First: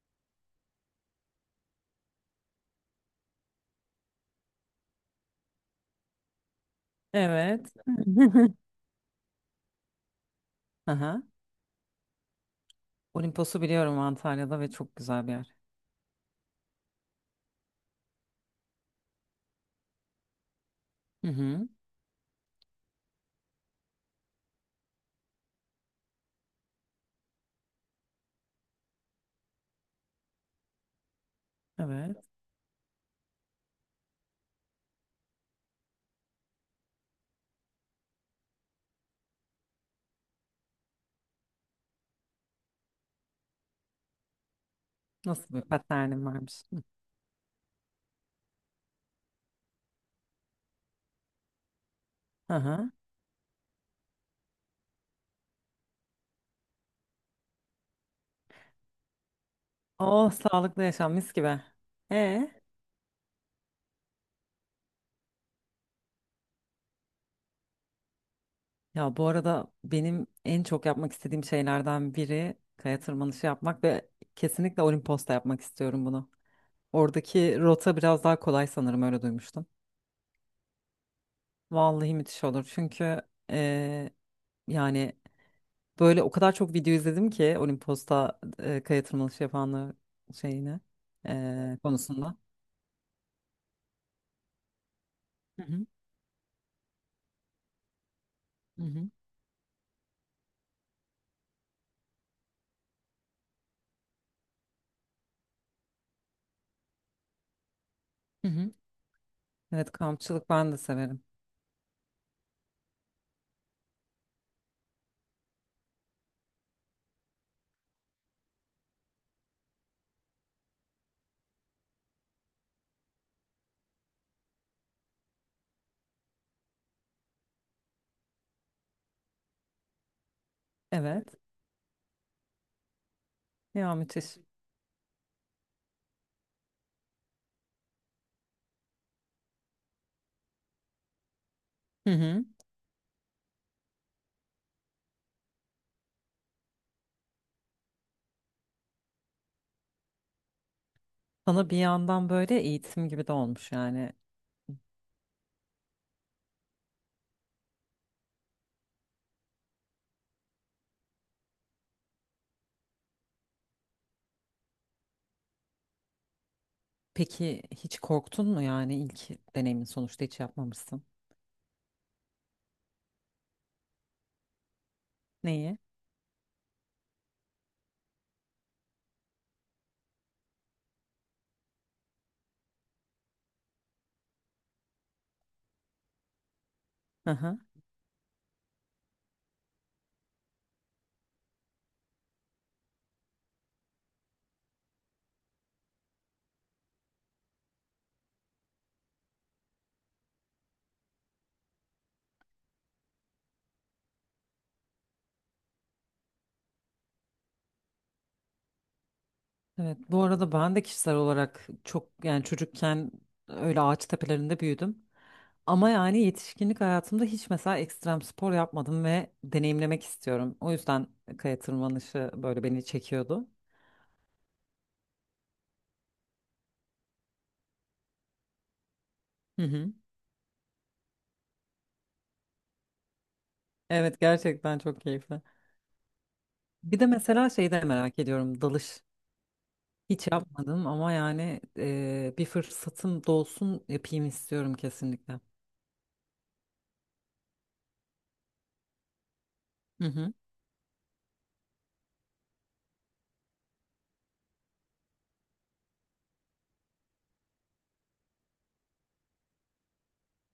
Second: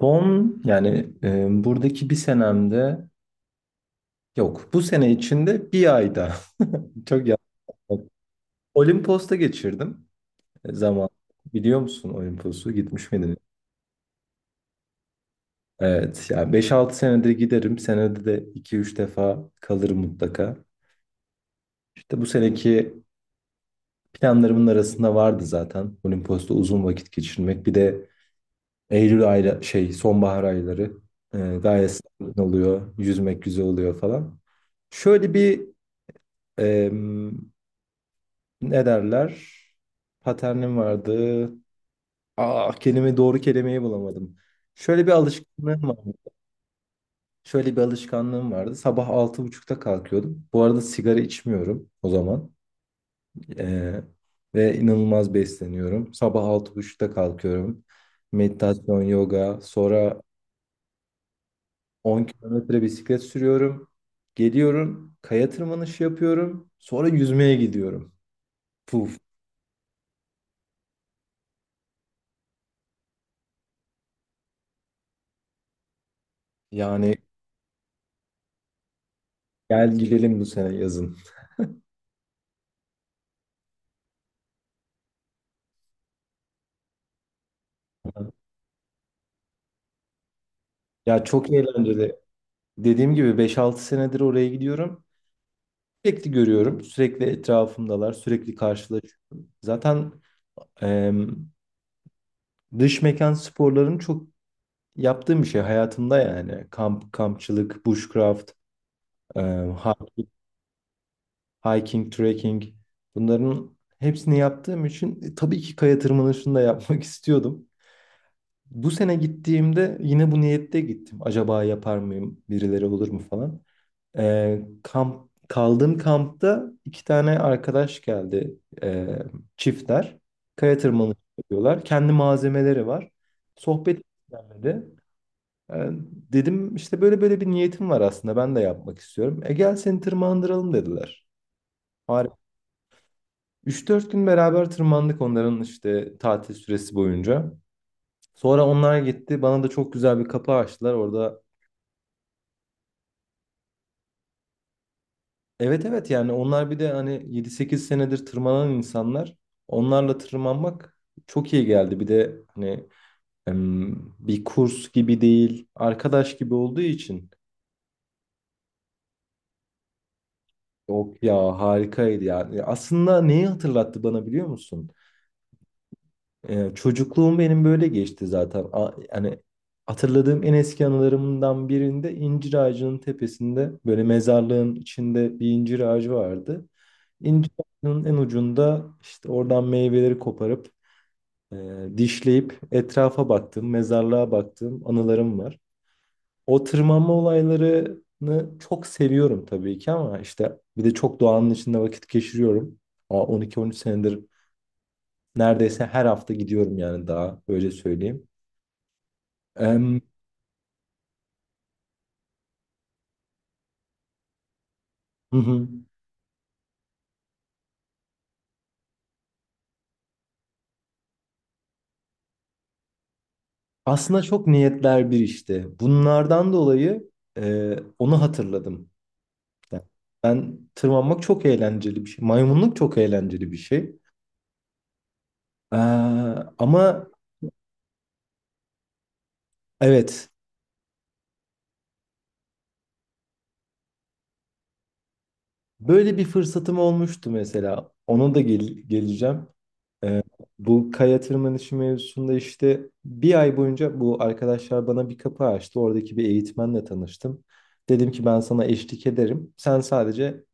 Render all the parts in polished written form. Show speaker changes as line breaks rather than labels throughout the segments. Son yani buradaki bir senemde yok. Bu sene içinde bir ayda çok yapmadım.
Evet.
Olimpos'ta geçirdim zaman.
Aha.
Biliyor musun Olimpos'u? Gitmiş miydin?
Olimpos'u biliyorum Antalya'da ve çok güzel bir yer.
Evet. Yani 5-6 senedir giderim. Senede de 2-3 defa kalırım mutlaka.
Hı hı.
İşte bu seneki planlarımın arasında vardı zaten. Olimpos'ta uzun vakit geçirmek. Bir de Eylül ayla sonbahar ayları e, gayet
Evet.
sakin oluyor. Yüzmek güzel oluyor falan. Şöyle bir, ne derler? Paternim vardı. Doğru kelimeyi bulamadım. Şöyle bir
Nasıl bir
alışkanlığım vardı.
paternim varmış.
Şöyle bir alışkanlığım vardı. Sabah 6.30'da kalkıyordum. Bu arada sigara içmiyorum o zaman.
Aha.
Ee, ve inanılmaz besleniyorum. Sabah altı buçukta kalkıyorum. Meditasyon, yoga. Sonra
Oh, sağlıklı yaşam mis gibi.
on
E
kilometre bisiklet sürüyorum. Geliyorum. Kaya tırmanışı yapıyorum. Sonra yüzmeye gidiyorum.
Ya,
Puf.
bu arada benim en çok yapmak istediğim şeylerden biri kaya tırmanışı yapmak ve kesinlikle Olimpos'ta yapmak istiyorum bunu.
Yani
Oradaki rota biraz daha kolay sanırım, öyle duymuştum.
gel gidelim bu sene yazın.
Vallahi müthiş olur çünkü e, yani, böyle o kadar çok video izledim ki Olimpos'ta kaya tırmanışı yapanlar şeyini
Ya çok eğlenceli.
konusunda.
Dediğim gibi 5-6 senedir oraya gidiyorum.
Hı hı,
Sürekli görüyorum. Sürekli etrafımdalar. Sürekli
hı hı,
karşılaşıyorum. Zaten em, dış mekan sporlarını çok yaptığım bir şey hayatımda yani. Kamp, kampçılık,
hı
bushcraft,
hı.
em,
Evet,
hiking,
kampçılık ben de severim.
hiking, trekking. Bunların hepsini yaptığım için tabii ki kaya tırmanışını da yapmak istiyordum. Bu sene gittiğimde yine bu niyette gittim. Acaba yapar mıyım? Birileri olur mu falan. Kamp kaldığım kampta iki tane arkadaş geldi çiftler. Kaya tırmanışı
Evet.
yapıyorlar. Kendi malzemeleri var.
Ya,
Sohbet
müthiş.
istenmedi. Ee, dedim işte böyle böyle bir niyetim var aslında ben de yapmak istiyorum. Gel seni tırmandıralım dediler.
Hı
Harika.
hı.
3-4 gün beraber tırmandık onların işte tatil süresi boyunca. Sonra onlar gitti. Bana da çok güzel bir kapı açtılar. Orada.
Sana bir yandan böyle eğitim gibi de olmuş yani.
Evet, evet, yani onlar bir de hani 7-8 senedir tırmanan insanlar. Onlarla tırmanmak çok iyi geldi. Bir de hani bir kurs gibi değil, arkadaş gibi olduğu için.
Peki, hiç korktun mu? Yani ilk deneyimin, sonuçta hiç yapmamışsın.
Yok ya harikaydı yani. Aslında neyi hatırlattı bana biliyor musun?
Neyi?
Çocukluğum benim böyle geçti zaten. Yani hatırladığım en eski anılarımdan birinde incir ağacının tepesinde böyle mezarlığın içinde bir incir ağacı vardı.
Hı
İncir
hı.
ağacının en ucunda işte oradan meyveleri koparıp e, dişleyip etrafa baktığım, mezarlığa baktığım anılarım var. O tırmanma olaylarını çok seviyorum tabii ki ama işte bir de çok doğanın içinde vakit geçiriyorum. 12-13 senedir neredeyse her hafta gidiyorum yani daha öyle söyleyeyim.
Evet,
Em,
bu arada ben de kişisel olarak çok yani çocukken öyle ağaç tepelerinde büyüdüm.
hı hı.
Ama yani yetişkinlik hayatımda hiç mesela ekstrem spor yapmadım ve deneyimlemek istiyorum. O yüzden kaya tırmanışı böyle beni çekiyordu.
Aslında çok niyetler bir işte. Bunlardan dolayı onu hatırladım.
Hı
Yani
hı.
ben tırmanmak çok eğlenceli bir şey. Maymunluk çok eğlenceli bir şey.
Evet, gerçekten çok keyifli.
Ee,
Bir
ama
de mesela şeyi de merak ediyorum, dalış. Hiç
evet
yapmadım ama yani bir fırsatım dolsun yapayım istiyorum kesinlikle.
böyle bir fırsatım olmuştu mesela. Ona da geleceğim.
Hı
Ee,
hı.
bu kaya tırmanışı mevzusunda işte bir ay boyunca bu arkadaşlar bana bir kapı açtı. Oradaki bir eğitmenle tanıştım. Dedim ki ben sana eşlik ederim. Sen sadece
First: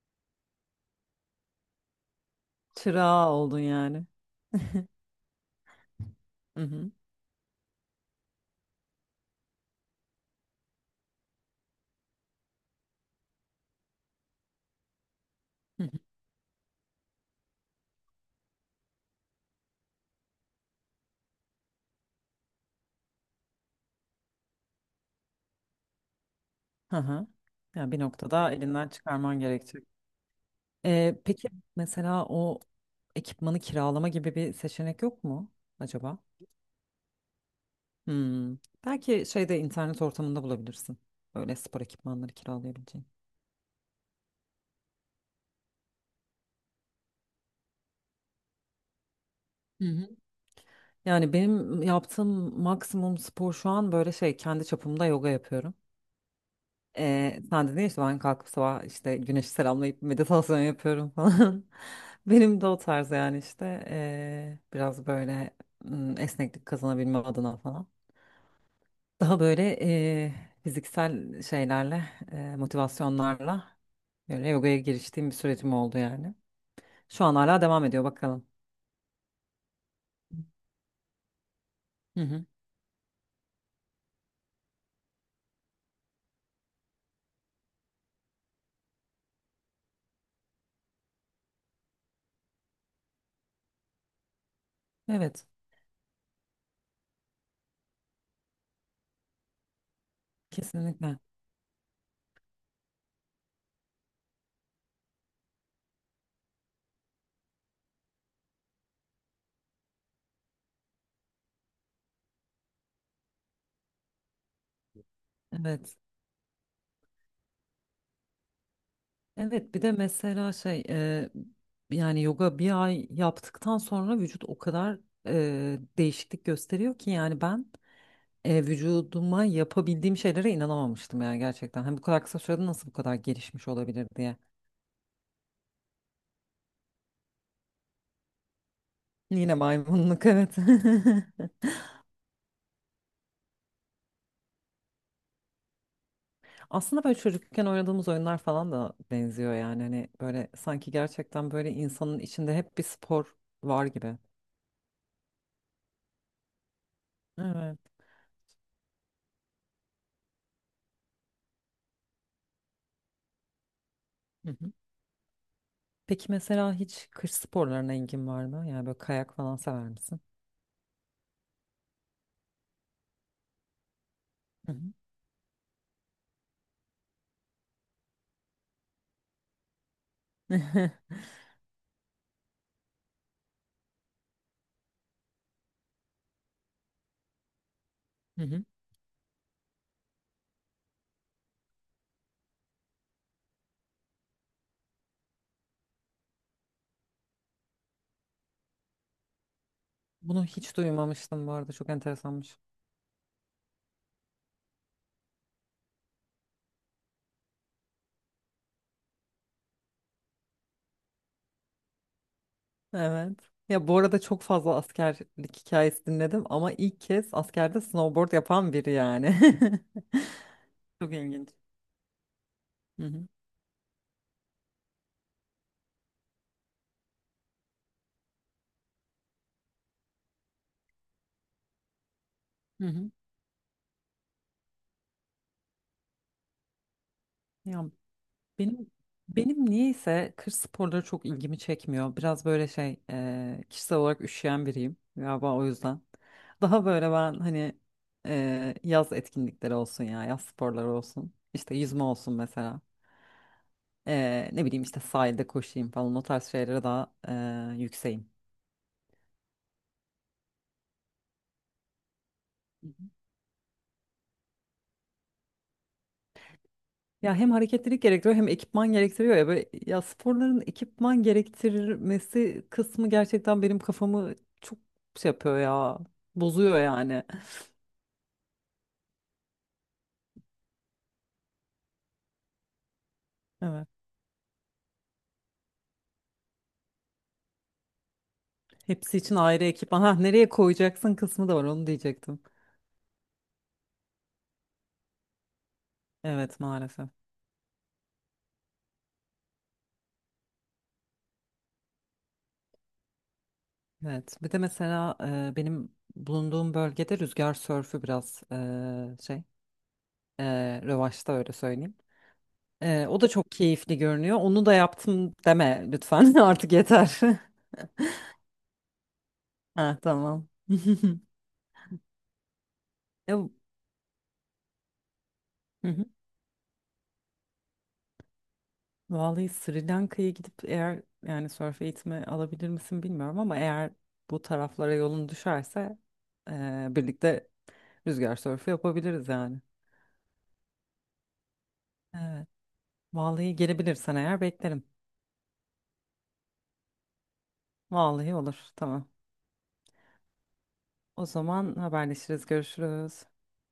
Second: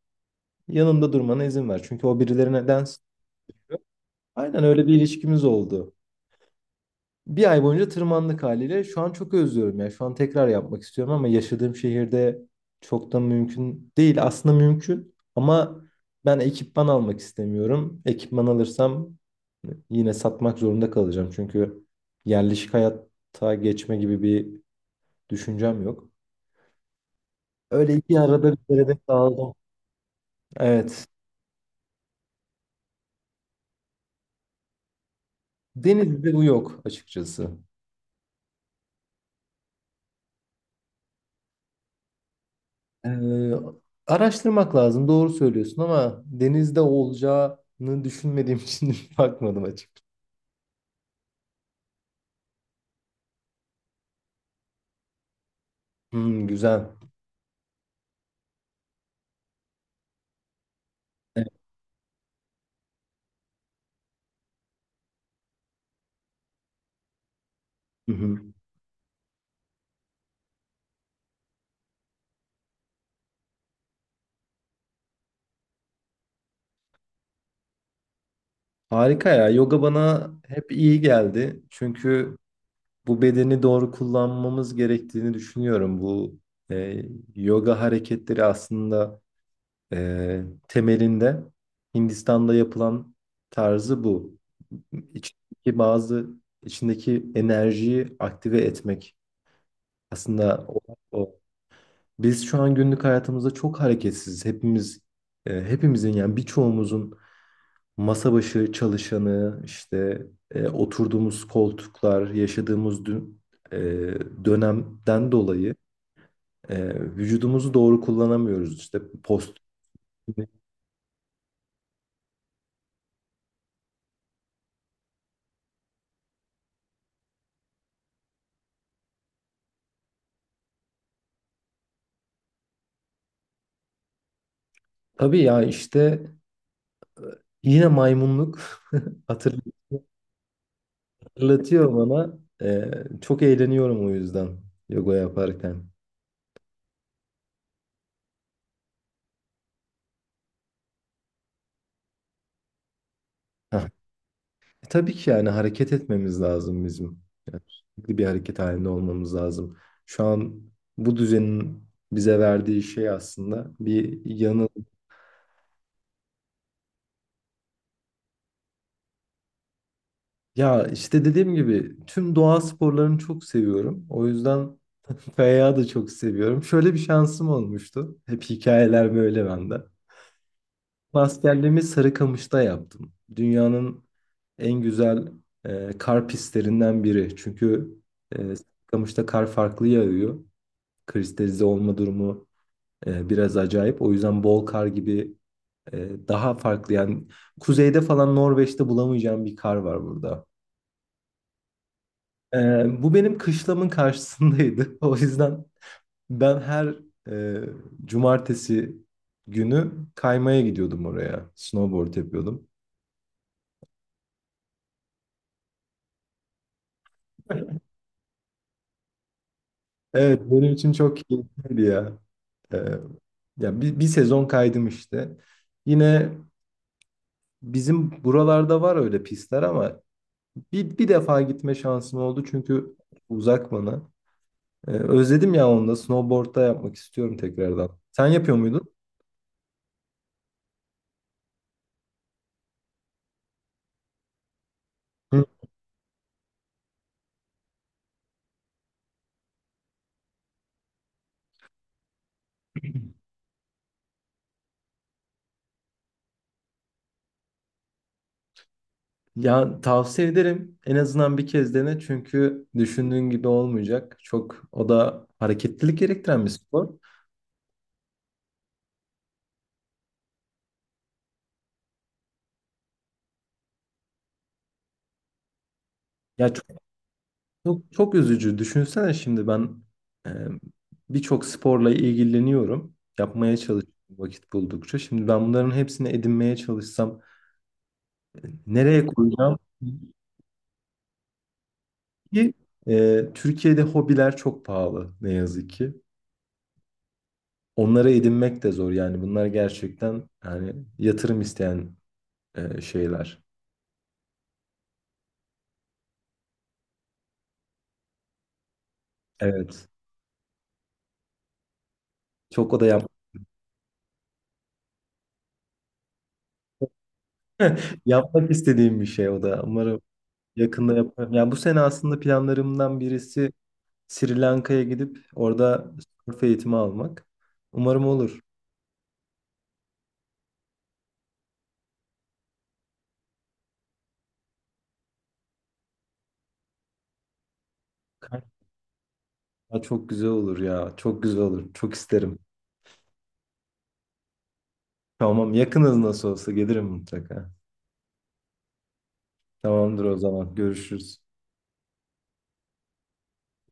yanımda durmana izin ver. Çünkü o birilerine dens.
Çırağı oldun yani.
Aynen öyle bir ilişkimiz oldu.
Hı hı.
Bir ay boyunca tırmandık haliyle. Şu an çok özlüyorum ya. Şu an tekrar yapmak istiyorum ama yaşadığım şehirde çok da mümkün değil. Aslında mümkün ama
Hı hı.
ben ekipman almak istemiyorum. Ekipman alırsam yine satmak zorunda kalacağım. Çünkü yerleşik hayata geçme gibi bir düşüncem yok.
Hı hı. Yani
Öyle
bir
iki arada
noktada
bir
elinden
derede
çıkarman
kaldım.
gerekecek.
Evet.
Peki mesela o ekipmanı kiralama gibi bir seçenek yok mu acaba?
Denizde bu yok açıkçası.
Hmm. Belki şeyde, internet ortamında bulabilirsin. Öyle spor ekipmanları kiralayabileceğin.
Ee, araştırmak lazım. Doğru söylüyorsun ama denizde olacağını düşünmediğim için bakmadım
Hı
açık.
hı. Yani benim yaptığım maksimum spor şu an böyle şey, kendi çapımda yoga yapıyorum.
Hmm, güzel.
Sen dedin ya işte, ben kalkıp sabah işte güneşi selamlayıp meditasyon yapıyorum
Evet.
falan. Benim de o tarz yani işte biraz böyle hmm, esneklik kazanabilmem adına falan.
Hı hı.
Daha böyle fiziksel şeylerle, motivasyonlarla böyle yogaya giriştiğim bir sürecim oldu yani. Şu an hala devam ediyor, bakalım.
Harika ya. Yoga bana hep iyi geldi.
Hı
Çünkü
hı.
bu bedeni doğru kullanmamız gerektiğini düşünüyorum. Bu e, yoga hareketleri aslında temelinde Hindistan'da yapılan tarzı bu.
Evet,
İçindeki bazı içindeki enerjiyi aktive etmek aslında o,
kesinlikle.
o Biz şu an günlük hayatımızda çok hareketsiz. Hepimizin yani birçoğumuzun masa başı çalışanı, işte oturduğumuz koltuklar, yaşadığımız e, dönemden dolayı
Evet.
vücudumuzu doğru kullanamıyoruz. İşte post.
Evet, bir de mesela şey yani yoga bir ay yaptıktan sonra vücut o kadar değişiklik gösteriyor ki yani ben vücuduma yapabildiğim şeylere inanamamıştım yani gerçekten. Hani bu kadar kısa sürede nasıl bu kadar gelişmiş olabilir diye.
Tabii ya işte yine maymunluk
Yine maymunluk, evet.
hatırlatıyor bana. E, çok eğleniyorum o yüzden yoga yaparken.
Aslında böyle çocukken oynadığımız oyunlar falan da benziyor yani, hani böyle sanki gerçekten böyle insanın içinde hep bir spor var gibi.
Tabii ki yani hareket etmemiz lazım bizim. Yani
Evet.
sürekli bir hareket halinde olmamız lazım. Şu an bu düzenin bize verdiği şey aslında bir
Hı
yanı.
hı. Peki mesela hiç kış sporlarına ilgin var mı? Yani böyle kayak falan sever misin?
Ya işte dediğim gibi tüm doğa sporlarını çok seviyorum. O
Hı hı.
yüzden kayağı da çok seviyorum. Şöyle bir şansım olmuştu. Hep hikayeler böyle bende. Askerliğimi Sarıkamış'ta yaptım. Dünyanın en güzel kar pistlerinden biri. Çünkü
Hı hı.
Sarıkamış'ta kar farklı yağıyor. Kristalize olma durumu biraz acayip. O yüzden bol kar gibi daha farklı yani kuzeyde falan Norveç'te bulamayacağım bir kar var
Bunu
burada.
hiç duymamıştım bu arada, çok
E,
enteresanmış.
bu benim kışlamın karşısındaydı. O yüzden ben her e, cumartesi günü kaymaya gidiyordum oraya. Snowboard yapıyordum.
Evet. Ya bu arada çok fazla askerlik hikayesi dinledim ama ilk kez askerde snowboard yapan biri yani.
Evet benim için
Çok
çok
ilginç.
keyifliydi ya. E,
Hı hı.
ya bir sezon kaydım işte. Yine bizim buralarda var öyle pistler ama bir defa gitme şansım oldu
Hı
çünkü
hı.
uzak bana. Özledim ya onu da snowboard'da yapmak istiyorum
Ya,
tekrardan. Sen yapıyor muydun?
Benim benim niyeyse kış sporları çok ilgimi çekmiyor. Biraz böyle şey, kişisel olarak üşüyen biriyim
Hı.
galiba o yüzden. Daha böyle ben hani yaz etkinlikleri olsun ya yaz sporları olsun. İşte yüzme olsun mesela. E, ne bileyim işte sahilde koşayım falan, o tarz şeylere daha yükseğim.
Ya tavsiye ederim. En azından bir kez dene çünkü
Hı hı.
düşündüğün gibi olmayacak. Çok o da hareketlilik gerektiren bir spor.
Ya hem hareketlilik gerektiriyor hem ekipman gerektiriyor ya, böyle ya sporların ekipman gerektirmesi kısmı gerçekten benim kafamı çok şey yapıyor ya,
Ya çok
bozuyor yani.
çok üzücü. Düşünsene şimdi ben e, birçok sporla ilgileniyorum. Yapmaya çalışıyorum vakit buldukça. Şimdi ben bunların hepsini edinmeye çalışsam nereye
Hepsi için
koyacağım?
ayrı ekipman. Ha, nereye koyacaksın kısmı da var, onu diyecektim.
Ki Türkiye'de hobiler çok pahalı ne yazık ki.
Evet, maalesef.
Onlara edinmek de zor yani bunlar gerçekten yani yatırım isteyen şeyler.
Evet. Bir de mesela benim bulunduğum bölgede rüzgar sörfü biraz şey,
Evet.
revaçta, öyle söyleyeyim.
Çok o da
E, o da çok keyifli görünüyor. Onu da yaptım deme lütfen. Artık yeter.
yapmak istediğim bir şey o da.
Ha
Umarım
tamam.
yakında yaparım. Yani bu sene aslında planlarımdan
Ya, hı
birisi Sri Lanka'ya gidip orada
hı.
surf eğitimi almak. Umarım olur.
Vallahi Sri Lanka'ya gidip eğer yani sörf eğitimi alabilir misin bilmiyorum ama eğer bu taraflara yolun düşerse birlikte rüzgar sörfü yapabiliriz yani.
Ya çok güzel olur ya. Çok güzel olur. Çok isterim.
Evet. Vallahi gelebilirsen eğer beklerim.
Tamam, yakınız nasıl olsa gelirim mutlaka.
Vallahi olur. Tamam.
Tamamdır o zaman. Görüşürüz.
O zaman haberleşiriz. Görüşürüz.